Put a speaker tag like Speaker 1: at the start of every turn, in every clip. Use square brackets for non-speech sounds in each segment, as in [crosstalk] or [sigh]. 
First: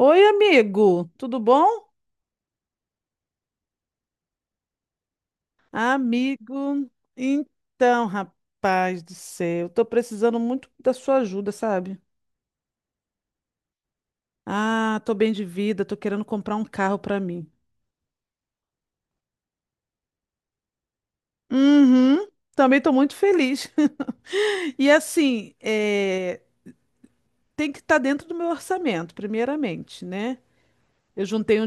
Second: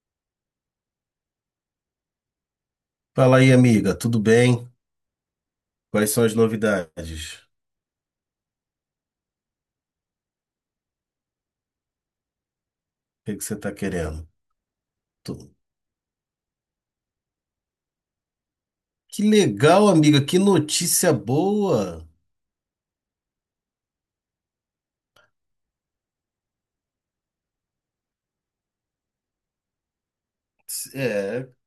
Speaker 1: Oi, amigo, tudo bom?
Speaker 2: Fala aí, amiga, tudo bem? Quais são as
Speaker 1: Amigo,
Speaker 2: novidades? O
Speaker 1: então, rapaz do céu, tô precisando muito da sua ajuda, sabe?
Speaker 2: que que você está querendo?
Speaker 1: Ah, tô bem de
Speaker 2: Tu-
Speaker 1: vida, tô querendo comprar um carro pra mim.
Speaker 2: Que legal, amiga, que notícia boa!
Speaker 1: Uhum, também tô muito feliz. [laughs] E assim, é, tem que estar dentro do meu orçamento, primeiramente, né? Eu
Speaker 2: É,
Speaker 1: juntei um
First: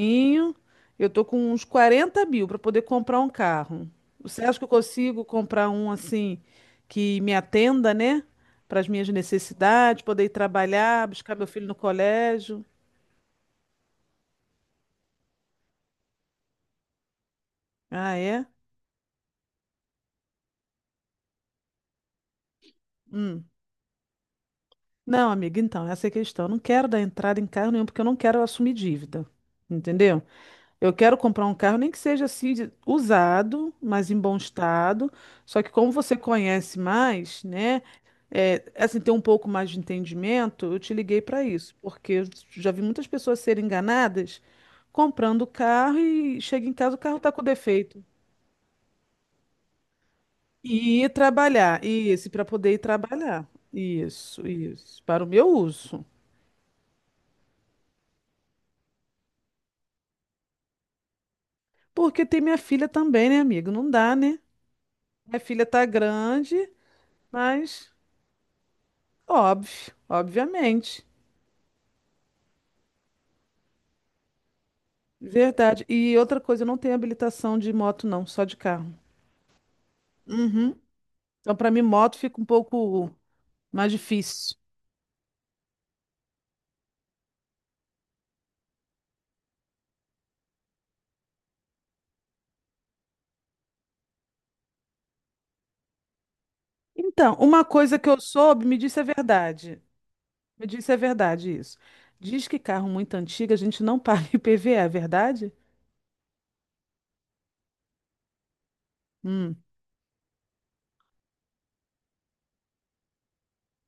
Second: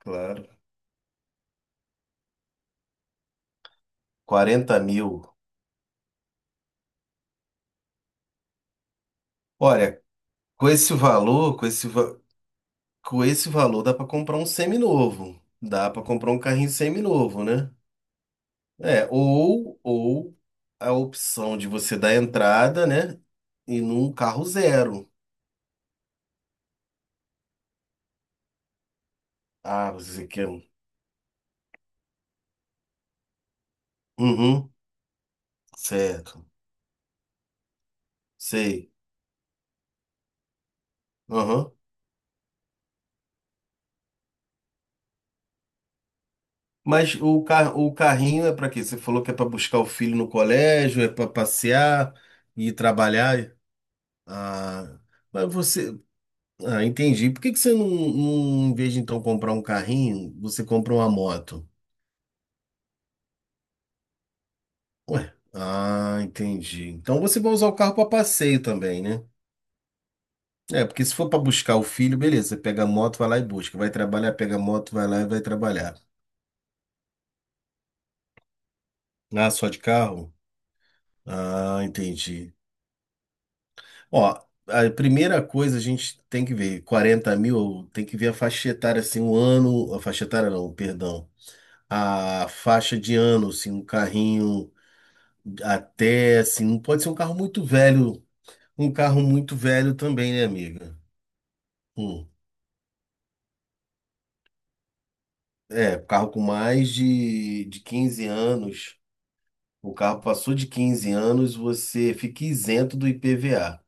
Speaker 2: claro.
Speaker 1: eu tô com uns 40 mil para poder comprar um carro. Você acha que eu
Speaker 2: 40 mil.
Speaker 1: consigo comprar um assim que me atenda, né? Para as minhas necessidades,
Speaker 2: Olha,
Speaker 1: poder ir
Speaker 2: com esse
Speaker 1: trabalhar, buscar meu
Speaker 2: valor, com
Speaker 1: filho no
Speaker 2: esse, va-
Speaker 1: colégio?
Speaker 2: com esse valor dá para comprar um semi-novo. Dá para comprar um carrinho semi-novo, né?
Speaker 1: Ah, é?
Speaker 2: É, ou a opção de você dar entrada, né?
Speaker 1: Hum.
Speaker 2: E num carro zero.
Speaker 1: Não, amiga, então, essa é a questão. Eu não quero dar entrada em carro nenhum porque eu não quero assumir dívida.
Speaker 2: Ah,
Speaker 1: Entendeu?
Speaker 2: você quer um.
Speaker 1: Eu quero comprar um carro, nem que seja assim, usado, mas em bom
Speaker 2: Uhum,
Speaker 1: estado. Só que como você
Speaker 2: certo.
Speaker 1: conhece mais, né? É,
Speaker 2: Sei.
Speaker 1: assim, ter um pouco mais de entendimento, eu te liguei para isso,
Speaker 2: Aham.
Speaker 1: porque eu já vi muitas pessoas serem enganadas comprando carro e chega em casa o
Speaker 2: Mas
Speaker 1: carro está com
Speaker 2: o
Speaker 1: defeito.
Speaker 2: carrinho é para quê? Você falou que é para buscar o filho no colégio,
Speaker 1: E
Speaker 2: é
Speaker 1: ir
Speaker 2: para
Speaker 1: trabalhar,
Speaker 2: passear
Speaker 1: isso, para poder
Speaker 2: e
Speaker 1: ir trabalhar.
Speaker 2: trabalhar.
Speaker 1: Isso,
Speaker 2: Ah,
Speaker 1: isso, para o meu
Speaker 2: mas você.
Speaker 1: uso.
Speaker 2: Ah, entendi. Por que que você não, em vez de então comprar um carrinho, você compra uma moto?
Speaker 1: Porque tem minha filha também, né, amigo? Não dá, né?
Speaker 2: Ué.
Speaker 1: Minha filha tá
Speaker 2: Ah,
Speaker 1: grande,
Speaker 2: entendi. Então você vai usar o
Speaker 1: mas.
Speaker 2: carro para passeio também, né?
Speaker 1: Óbvio,
Speaker 2: É,
Speaker 1: obviamente.
Speaker 2: porque se for para buscar o filho, beleza, você pega a moto, vai lá e busca. Vai trabalhar, pega a moto, vai lá e vai
Speaker 1: Verdade.
Speaker 2: trabalhar.
Speaker 1: E outra coisa, eu não tenho habilitação de moto, não, só de carro.
Speaker 2: Ah, só de carro?
Speaker 1: Uhum. Então, para
Speaker 2: Ah,
Speaker 1: mim, moto fica um
Speaker 2: entendi.
Speaker 1: pouco mais
Speaker 2: Ó,
Speaker 1: difícil.
Speaker 2: a primeira coisa a gente tem que ver, 40 mil, tem que ver a faixa etária, assim, o ano, a faixa etária não, perdão, a faixa de ano, assim, um carrinho até, assim, não pode ser um carro
Speaker 1: Então, uma
Speaker 2: muito
Speaker 1: coisa que eu
Speaker 2: velho,
Speaker 1: soube, me
Speaker 2: um
Speaker 1: disse é
Speaker 2: carro muito
Speaker 1: verdade.
Speaker 2: velho também, né,
Speaker 1: Me disse é
Speaker 2: amiga?
Speaker 1: verdade isso.
Speaker 2: Hum.
Speaker 1: Diz que carro muito antigo a gente não [laughs] paga IPVA, é verdade?
Speaker 2: É, carro com mais de 15 anos,
Speaker 1: Hum.
Speaker 2: o carro passou de 15 anos, você fica isento do IPVA.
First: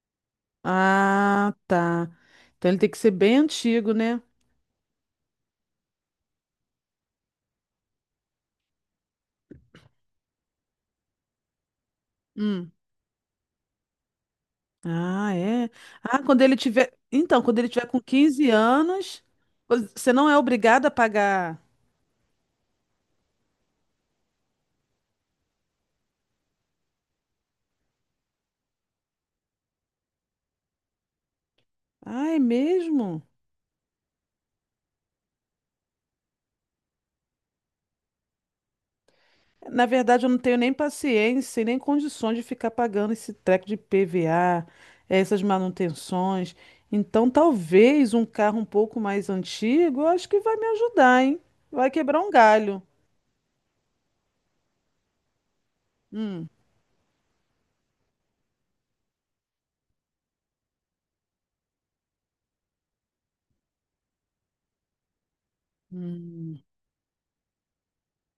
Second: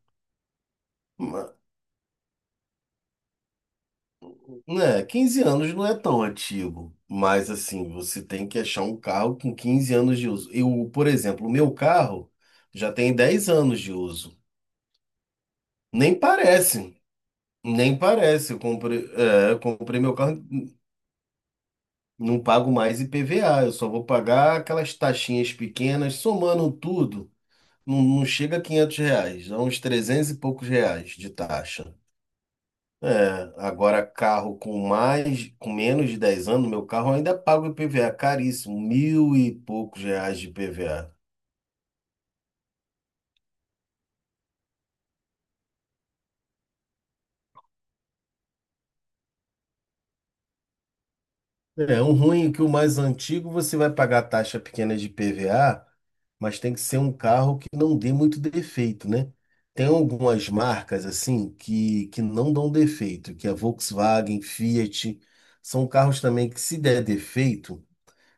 Speaker 1: Ah, tá. Então ele tem que ser bem antigo, né?
Speaker 2: Né, 15 anos não é tão antigo, mas assim, você tem que achar um carro com 15 anos de uso. Eu, por exemplo, o meu carro
Speaker 1: Hum.
Speaker 2: já tem 10 anos de uso.
Speaker 1: Ah, é.
Speaker 2: Nem
Speaker 1: Ah, quando ele tiver.
Speaker 2: parece,
Speaker 1: Então, quando ele tiver
Speaker 2: nem
Speaker 1: com 15
Speaker 2: parece. Eu comprei,
Speaker 1: anos,
Speaker 2: é, eu comprei
Speaker 1: você
Speaker 2: meu
Speaker 1: não é
Speaker 2: carro,
Speaker 1: obrigado a pagar.
Speaker 2: não pago mais IPVA, eu só vou pagar aquelas taxinhas pequenas, somando tudo, não, não chega a R$ 500, dá uns 300 e poucos reais de taxa.
Speaker 1: Ah, é mesmo?
Speaker 2: É, agora carro com mais, com menos de 10 anos, meu carro ainda paga o IPVA caríssimo, mil e
Speaker 1: Na
Speaker 2: poucos
Speaker 1: verdade, eu não
Speaker 2: reais de
Speaker 1: tenho nem
Speaker 2: IPVA.
Speaker 1: paciência e nem condições de ficar pagando esse treco de PVA, essas manutenções. Então, talvez um carro um pouco mais antigo, eu acho que vai me ajudar, hein? Vai
Speaker 2: É, um
Speaker 1: quebrar um
Speaker 2: ruim é que o
Speaker 1: galho.
Speaker 2: mais antigo você vai pagar taxa pequena de IPVA,
Speaker 1: Hum.
Speaker 2: mas tem que ser um carro que não dê muito defeito, né? Tem algumas marcas assim que não dão defeito, que é Volkswagen, Fiat, são carros também que
Speaker 1: Hum.
Speaker 2: se der defeito,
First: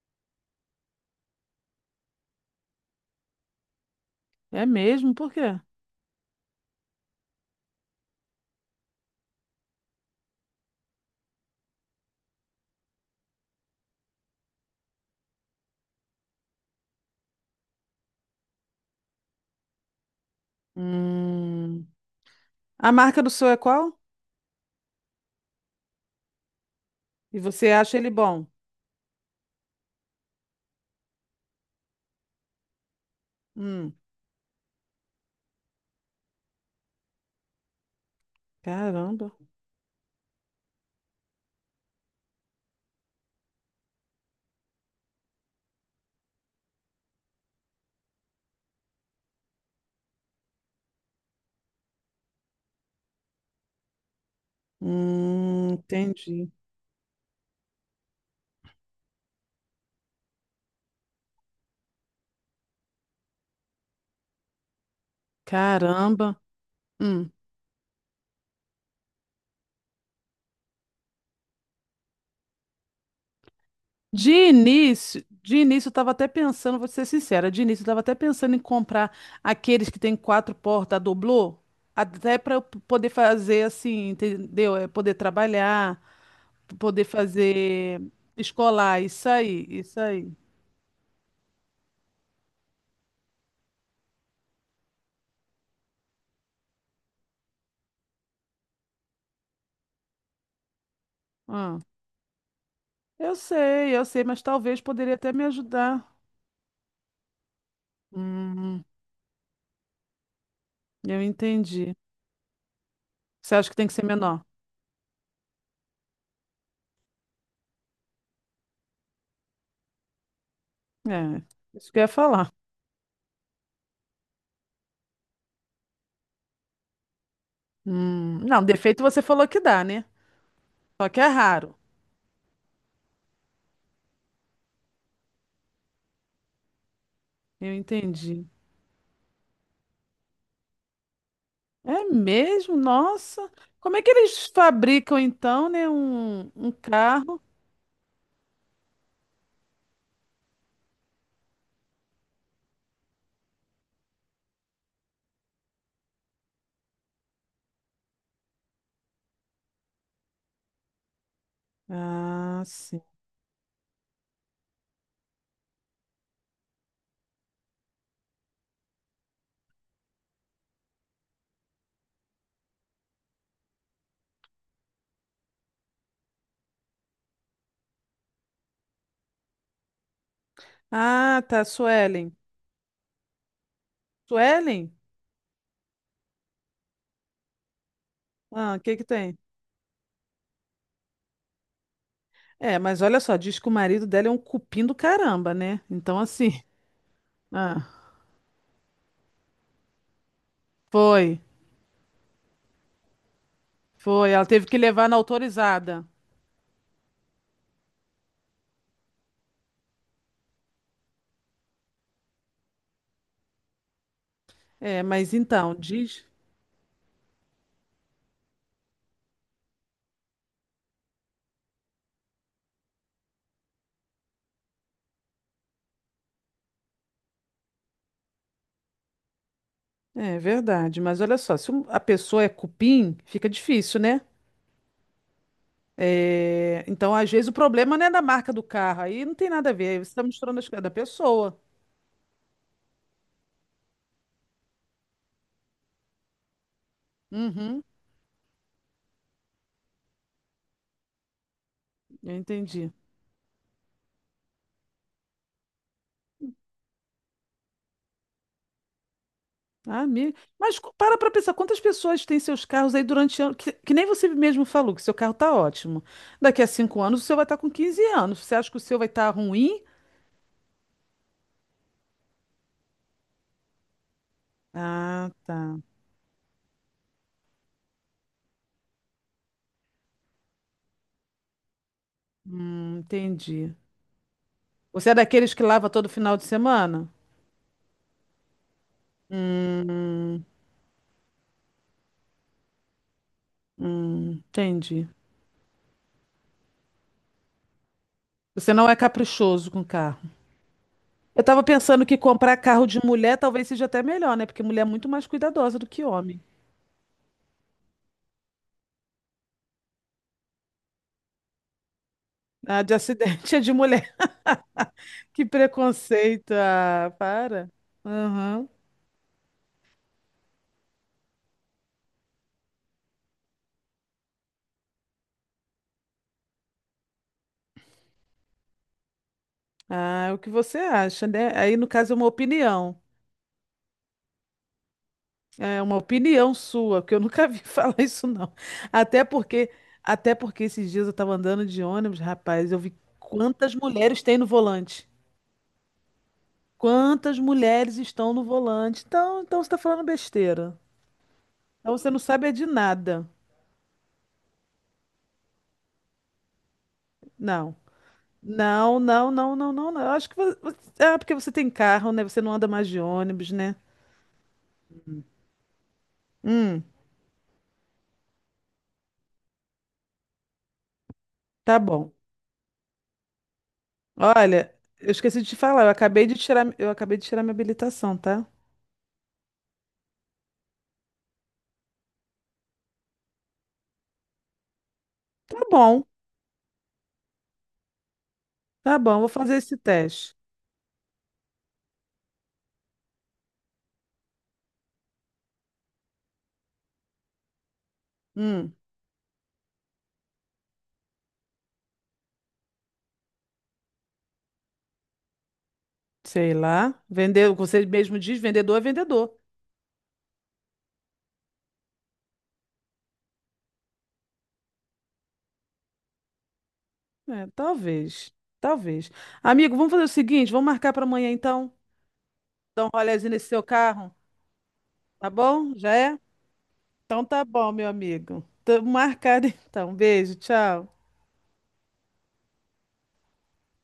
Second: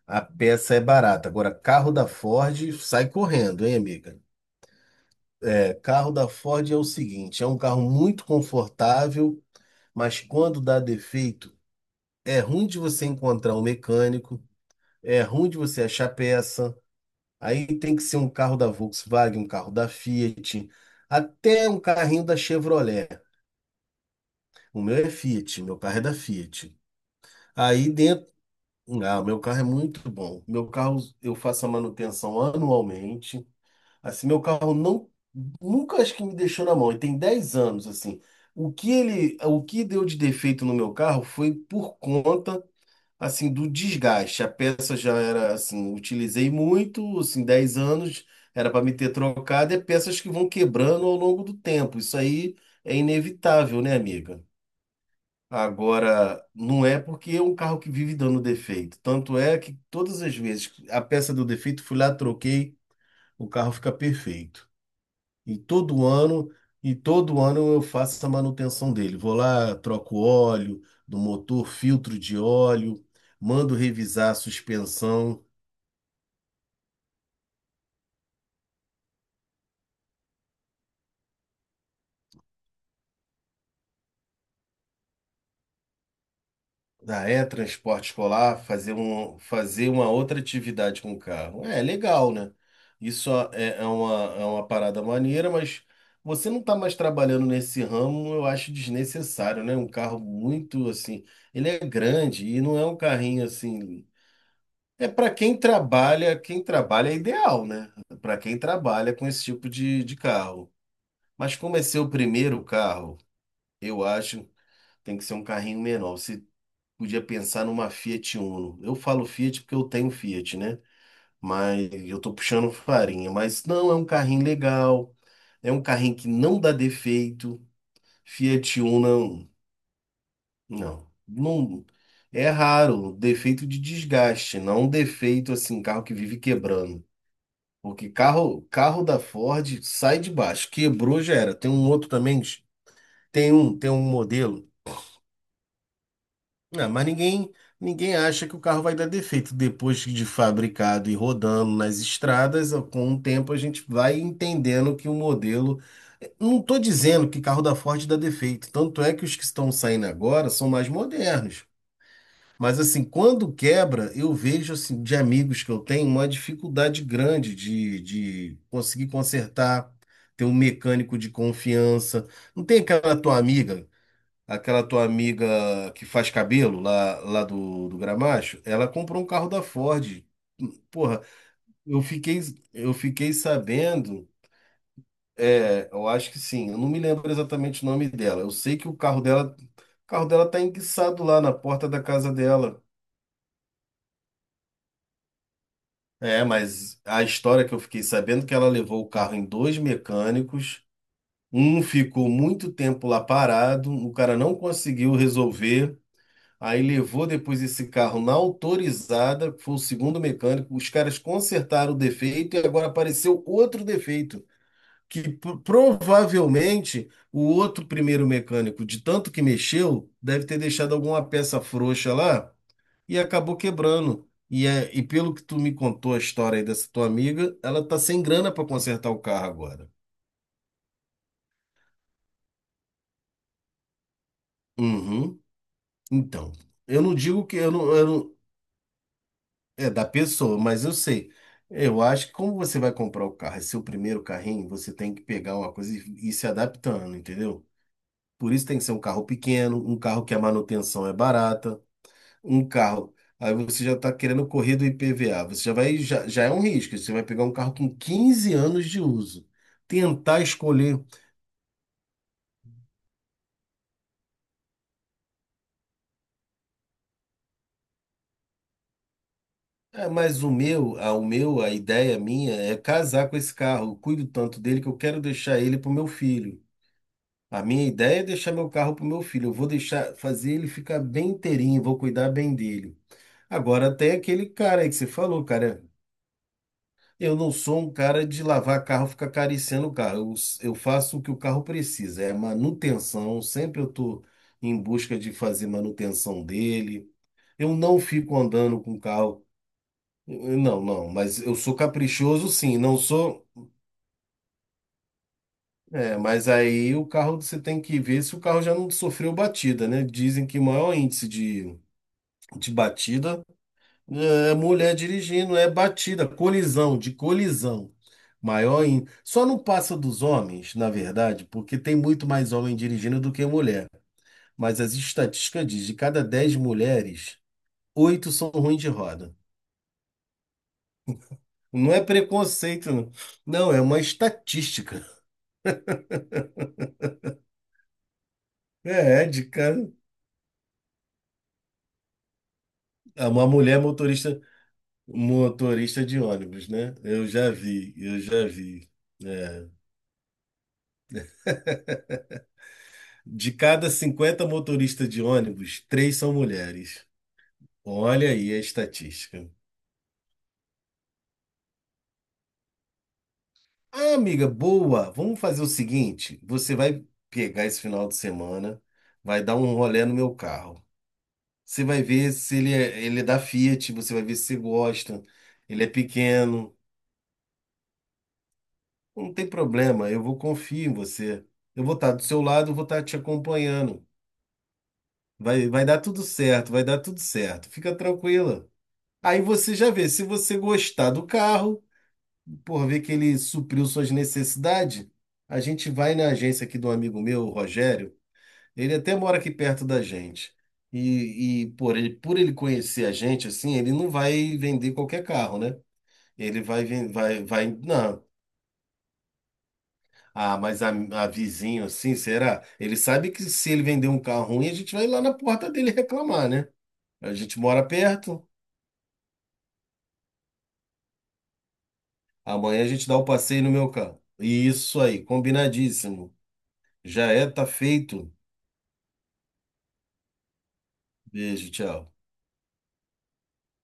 Speaker 2: a peça é barata. Agora, carro da Ford sai correndo, hein, amiga?
Speaker 1: É mesmo? Por quê?
Speaker 2: Carro da Ford é o seguinte, é um carro muito confortável, mas quando dá defeito, é ruim de você encontrar um mecânico, é ruim de você achar peça. Aí tem que ser um carro da Volkswagen, um carro da Fiat, até um
Speaker 1: Hum.
Speaker 2: carrinho da
Speaker 1: A
Speaker 2: Chevrolet.
Speaker 1: marca do seu é qual?
Speaker 2: O meu é Fiat, meu carro é da Fiat.
Speaker 1: E você
Speaker 2: Aí
Speaker 1: acha ele
Speaker 2: dentro,
Speaker 1: bom?
Speaker 2: ah, o meu carro é muito bom. Meu carro eu faço a manutenção anualmente.
Speaker 1: Hum.
Speaker 2: Assim, meu carro não, nunca acho que me deixou na mão. E tem 10 anos, assim. O que
Speaker 1: Caramba.
Speaker 2: ele, o que deu de defeito no meu carro foi por conta, assim, do desgaste. A peça já era, assim, utilizei muito, assim, 10 anos, era para me ter trocado, é peças que vão quebrando ao longo do tempo. Isso aí é inevitável, né, amiga? Agora,
Speaker 1: Entendi.
Speaker 2: não é porque é um carro que vive dando defeito. Tanto é que todas as vezes que a peça deu defeito, fui lá, troquei, o carro fica perfeito. E todo
Speaker 1: Caramba.
Speaker 2: ano, e
Speaker 1: Hum.
Speaker 2: todo ano eu faço essa manutenção dele. Vou lá, troco óleo do motor, filtro de óleo, mando revisar
Speaker 1: De
Speaker 2: a
Speaker 1: início,
Speaker 2: suspensão
Speaker 1: de início eu estava até pensando, vou ser sincera, de início eu estava até pensando em comprar aqueles que tem quatro portas, a doblô, até para eu poder fazer assim, entendeu? É poder trabalhar, poder
Speaker 2: da
Speaker 1: fazer
Speaker 2: transporte escolar,
Speaker 1: escolar, isso aí,
Speaker 2: fazer
Speaker 1: isso
Speaker 2: uma
Speaker 1: aí.
Speaker 2: outra atividade com o carro. É legal, né? Isso é uma parada maneira, mas você não está mais trabalhando nesse ramo, eu acho desnecessário, né? Um carro muito assim, ele
Speaker 1: Ah,
Speaker 2: é grande e não é um carrinho
Speaker 1: eu
Speaker 2: assim.
Speaker 1: sei, mas talvez
Speaker 2: É
Speaker 1: poderia até
Speaker 2: para
Speaker 1: me ajudar.
Speaker 2: quem trabalha é ideal, né? Para quem
Speaker 1: Hum,
Speaker 2: trabalha com esse tipo de carro.
Speaker 1: eu
Speaker 2: Mas como é
Speaker 1: entendi.
Speaker 2: seu primeiro carro,
Speaker 1: Você acha que tem que
Speaker 2: eu
Speaker 1: ser
Speaker 2: acho
Speaker 1: menor?
Speaker 2: que tem que ser um carrinho menor. Você podia pensar numa Fiat Uno. Eu falo Fiat porque eu tenho Fiat, né?
Speaker 1: É,
Speaker 2: Mas
Speaker 1: isso que eu ia
Speaker 2: eu tô
Speaker 1: falar.
Speaker 2: puxando farinha. Mas não, é um carrinho legal. É um carrinho que não dá defeito.
Speaker 1: Não,
Speaker 2: Fiat
Speaker 1: defeito você falou
Speaker 2: Uno,
Speaker 1: que dá, né?
Speaker 2: não,
Speaker 1: Só que é raro.
Speaker 2: não. É raro, defeito de desgaste, não um defeito assim, carro que vive quebrando.
Speaker 1: Eu
Speaker 2: Porque
Speaker 1: entendi.
Speaker 2: carro da Ford sai de baixo, quebrou já era. Tem um
Speaker 1: É
Speaker 2: outro também,
Speaker 1: mesmo? Nossa.
Speaker 2: tem um, tem
Speaker 1: Como é
Speaker 2: um
Speaker 1: que eles
Speaker 2: modelo.
Speaker 1: fabricam então, né, um
Speaker 2: Ah, mas
Speaker 1: carro?
Speaker 2: ninguém acha que o carro vai dar defeito depois de fabricado e rodando nas estradas. Com o tempo a gente vai entendendo que o modelo. Não estou dizendo que carro da Ford dá defeito, tanto é que os que estão saindo agora são mais modernos.
Speaker 1: Ah,
Speaker 2: Mas
Speaker 1: sim.
Speaker 2: assim, quando quebra, eu vejo assim, de amigos que eu tenho uma dificuldade grande de conseguir consertar, ter um mecânico de confiança. Não tem aquela tua amiga que faz cabelo lá do Gramacho? Ela comprou um carro da Ford. Porra,
Speaker 1: Ah, tá,
Speaker 2: eu
Speaker 1: Suelen.
Speaker 2: fiquei, eu fiquei sabendo,
Speaker 1: Suelen?
Speaker 2: é, eu acho que sim, eu não me lembro exatamente o nome dela. Eu
Speaker 1: Ah,
Speaker 2: sei
Speaker 1: o
Speaker 2: que o
Speaker 1: que que
Speaker 2: carro
Speaker 1: tem?
Speaker 2: dela, o carro dela tá enguiçado lá na porta da casa
Speaker 1: É,
Speaker 2: dela.
Speaker 1: mas olha só, diz que o marido dela é um cupim do caramba, né? Então
Speaker 2: É,
Speaker 1: assim,
Speaker 2: mas a
Speaker 1: [laughs]
Speaker 2: história que eu
Speaker 1: ah,
Speaker 2: fiquei sabendo é que ela levou o carro em dois mecânicos,
Speaker 1: foi,
Speaker 2: um ficou muito tempo lá parado, o
Speaker 1: foi,
Speaker 2: cara
Speaker 1: ela
Speaker 2: não
Speaker 1: teve que levar
Speaker 2: conseguiu
Speaker 1: na
Speaker 2: resolver,
Speaker 1: autorizada.
Speaker 2: aí levou depois esse carro na autorizada, que foi o segundo mecânico, os caras consertaram o defeito e agora apareceu outro defeito,
Speaker 1: É,
Speaker 2: que
Speaker 1: mas então, diz,
Speaker 2: provavelmente o outro primeiro mecânico, de tanto que mexeu, deve ter deixado alguma peça frouxa lá e acabou quebrando. E pelo que tu me contou a história aí dessa tua amiga, ela tá sem grana para consertar o carro agora.
Speaker 1: é verdade, mas olha só, se a pessoa é cupim, fica difícil, né?
Speaker 2: Uhum. Então,
Speaker 1: É,
Speaker 2: eu
Speaker 1: então,
Speaker 2: não
Speaker 1: às
Speaker 2: digo
Speaker 1: vezes, o
Speaker 2: que
Speaker 1: problema não
Speaker 2: eu
Speaker 1: é da
Speaker 2: não-
Speaker 1: marca do carro, aí não tem nada a
Speaker 2: é
Speaker 1: ver,
Speaker 2: da
Speaker 1: você está
Speaker 2: pessoa,
Speaker 1: misturando as coisas
Speaker 2: mas
Speaker 1: da
Speaker 2: eu sei.
Speaker 1: pessoa.
Speaker 2: Eu acho que como você vai comprar o carro, é seu primeiro carrinho, você tem que pegar uma coisa e ir se adaptando, entendeu?
Speaker 1: Uhum,
Speaker 2: Por isso tem que ser um carro pequeno, um carro que a manutenção é barata.
Speaker 1: eu
Speaker 2: Um
Speaker 1: entendi.
Speaker 2: carro. Aí você já está querendo correr do IPVA. Você já vai, já é um risco. Você vai pegar um carro com 15 anos de uso.
Speaker 1: Ah, amigo.
Speaker 2: Tentar
Speaker 1: Mas
Speaker 2: escolher.
Speaker 1: para pensar, quantas pessoas têm seus carros aí durante anos? Que nem você mesmo falou, que seu carro tá ótimo. Daqui a 5 anos o seu vai estar com 15 anos. Você acha que o seu vai estar ruim?
Speaker 2: É, mas a ideia minha é casar com esse carro. Eu cuido tanto dele que eu quero
Speaker 1: Ah,
Speaker 2: deixar
Speaker 1: tá.
Speaker 2: ele para o meu filho. A minha ideia é deixar meu carro para o meu filho. Eu vou deixar, fazer ele ficar bem inteirinho, vou cuidar bem dele.
Speaker 1: Entendi.
Speaker 2: Agora tem aquele cara aí que você
Speaker 1: Você é
Speaker 2: falou,
Speaker 1: daqueles que
Speaker 2: cara.
Speaker 1: lava todo final de semana?
Speaker 2: Eu não sou um cara de lavar carro, ficar
Speaker 1: Hum,
Speaker 2: acariciando o carro. Eu faço o que o carro precisa, é manutenção. Sempre eu estou em
Speaker 1: entendi.
Speaker 2: busca de fazer manutenção dele. Eu não fico
Speaker 1: Você
Speaker 2: andando
Speaker 1: não
Speaker 2: com
Speaker 1: é
Speaker 2: o carro.
Speaker 1: caprichoso com o carro.
Speaker 2: Não, não, mas
Speaker 1: Eu
Speaker 2: eu
Speaker 1: tava
Speaker 2: sou
Speaker 1: pensando que
Speaker 2: caprichoso,
Speaker 1: comprar
Speaker 2: sim.
Speaker 1: carro
Speaker 2: Não
Speaker 1: de mulher
Speaker 2: sou.
Speaker 1: talvez seja até melhor, né? Porque mulher é muito mais cuidadosa do que
Speaker 2: É,
Speaker 1: homem.
Speaker 2: mas aí o carro você tem que ver se o carro já não sofreu batida, né? Dizem que o maior índice de
Speaker 1: Ah, de
Speaker 2: batida.
Speaker 1: acidente [laughs] é de mulher.
Speaker 2: É, mulher
Speaker 1: Que
Speaker 2: dirigindo é batida,
Speaker 1: preconceito.
Speaker 2: colisão, de
Speaker 1: Ah, para.
Speaker 2: colisão.
Speaker 1: Aham.
Speaker 2: Maior em. Só não passa dos homens, na verdade, porque tem muito mais homem dirigindo do que mulher. Mas as estatísticas dizem, de cada 10 mulheres, oito são ruins de roda.
Speaker 1: Ah, é o que você acha, né? Aí, no
Speaker 2: Não é
Speaker 1: caso, é uma
Speaker 2: preconceito,
Speaker 1: opinião.
Speaker 2: não. Não, é uma estatística.
Speaker 1: É uma opinião sua, que eu nunca vi [laughs] falar isso, não. Até
Speaker 2: É de
Speaker 1: porque,
Speaker 2: cara.
Speaker 1: até porque esses dias eu tava andando de ônibus, rapaz, eu vi
Speaker 2: É. Uma
Speaker 1: quantas
Speaker 2: mulher
Speaker 1: mulheres tem
Speaker 2: motorista,
Speaker 1: no volante.
Speaker 2: motorista de ônibus, né? Eu
Speaker 1: Quantas
Speaker 2: já vi,
Speaker 1: mulheres
Speaker 2: eu
Speaker 1: estão no
Speaker 2: já vi.
Speaker 1: volante. Então, então
Speaker 2: É.
Speaker 1: você tá falando besteira. Então você não sabe é de nada.
Speaker 2: De cada 50 motoristas de ônibus, três são mulheres.
Speaker 1: Não.
Speaker 2: Olha aí a
Speaker 1: Não, não,
Speaker 2: estatística.
Speaker 1: não, não, não, não. Eu acho que você... você- Ah, porque você tem carro, né? Você não anda mais de ônibus, né?
Speaker 2: Ah, amiga, boa! Vamos fazer o seguinte: você
Speaker 1: Hum,
Speaker 2: vai pegar esse final de semana, vai dar um rolê no meu carro.
Speaker 1: tá
Speaker 2: Você vai
Speaker 1: bom.
Speaker 2: ver se ele é da Fiat, você vai ver se você
Speaker 1: Olha, eu
Speaker 2: gosta.
Speaker 1: esqueci de te falar,
Speaker 2: Ele é
Speaker 1: eu acabei de tirar,
Speaker 2: pequeno.
Speaker 1: eu acabei de tirar minha habilitação, tá?
Speaker 2: Não tem problema, eu vou confiar em você. Eu vou estar do seu lado, eu vou estar te acompanhando.
Speaker 1: Tá
Speaker 2: Vai dar
Speaker 1: bom.
Speaker 2: tudo certo, vai dar tudo certo. Fica tranquila.
Speaker 1: Tá bom, vou
Speaker 2: Aí
Speaker 1: fazer
Speaker 2: você
Speaker 1: esse
Speaker 2: já vê se
Speaker 1: teste.
Speaker 2: você gostar do carro, por ver que ele supriu suas necessidades, a gente vai na agência aqui do amigo meu, o Rogério.
Speaker 1: Hum,
Speaker 2: Ele até mora aqui perto da gente. E por ele, conhecer a gente, assim, ele não vai vender qualquer carro, né?
Speaker 1: sei
Speaker 2: Ele vai,
Speaker 1: lá.
Speaker 2: ven- vai,
Speaker 1: Vender,
Speaker 2: vai,
Speaker 1: você mesmo
Speaker 2: não.
Speaker 1: diz, vendedor.
Speaker 2: Ah, mas a vizinho, assim, será? Ele sabe que se ele vender um carro ruim, a gente vai lá na porta dele reclamar, né? A
Speaker 1: É,
Speaker 2: gente mora
Speaker 1: talvez.
Speaker 2: perto,
Speaker 1: Talvez. Amigo, vamos fazer o seguinte, vamos marcar para amanhã então.
Speaker 2: amanhã
Speaker 1: Dar
Speaker 2: a
Speaker 1: um
Speaker 2: gente dá o
Speaker 1: rolezinho nesse seu
Speaker 2: passeio no meu
Speaker 1: carro,
Speaker 2: carro. Isso aí,
Speaker 1: tá bom? Já é?
Speaker 2: combinadíssimo.
Speaker 1: Então
Speaker 2: Já
Speaker 1: tá
Speaker 2: é, tá
Speaker 1: bom, meu
Speaker 2: feito.
Speaker 1: amigo. Tamo marcado então. Beijo, tchau.
Speaker 2: Beijo, tchau.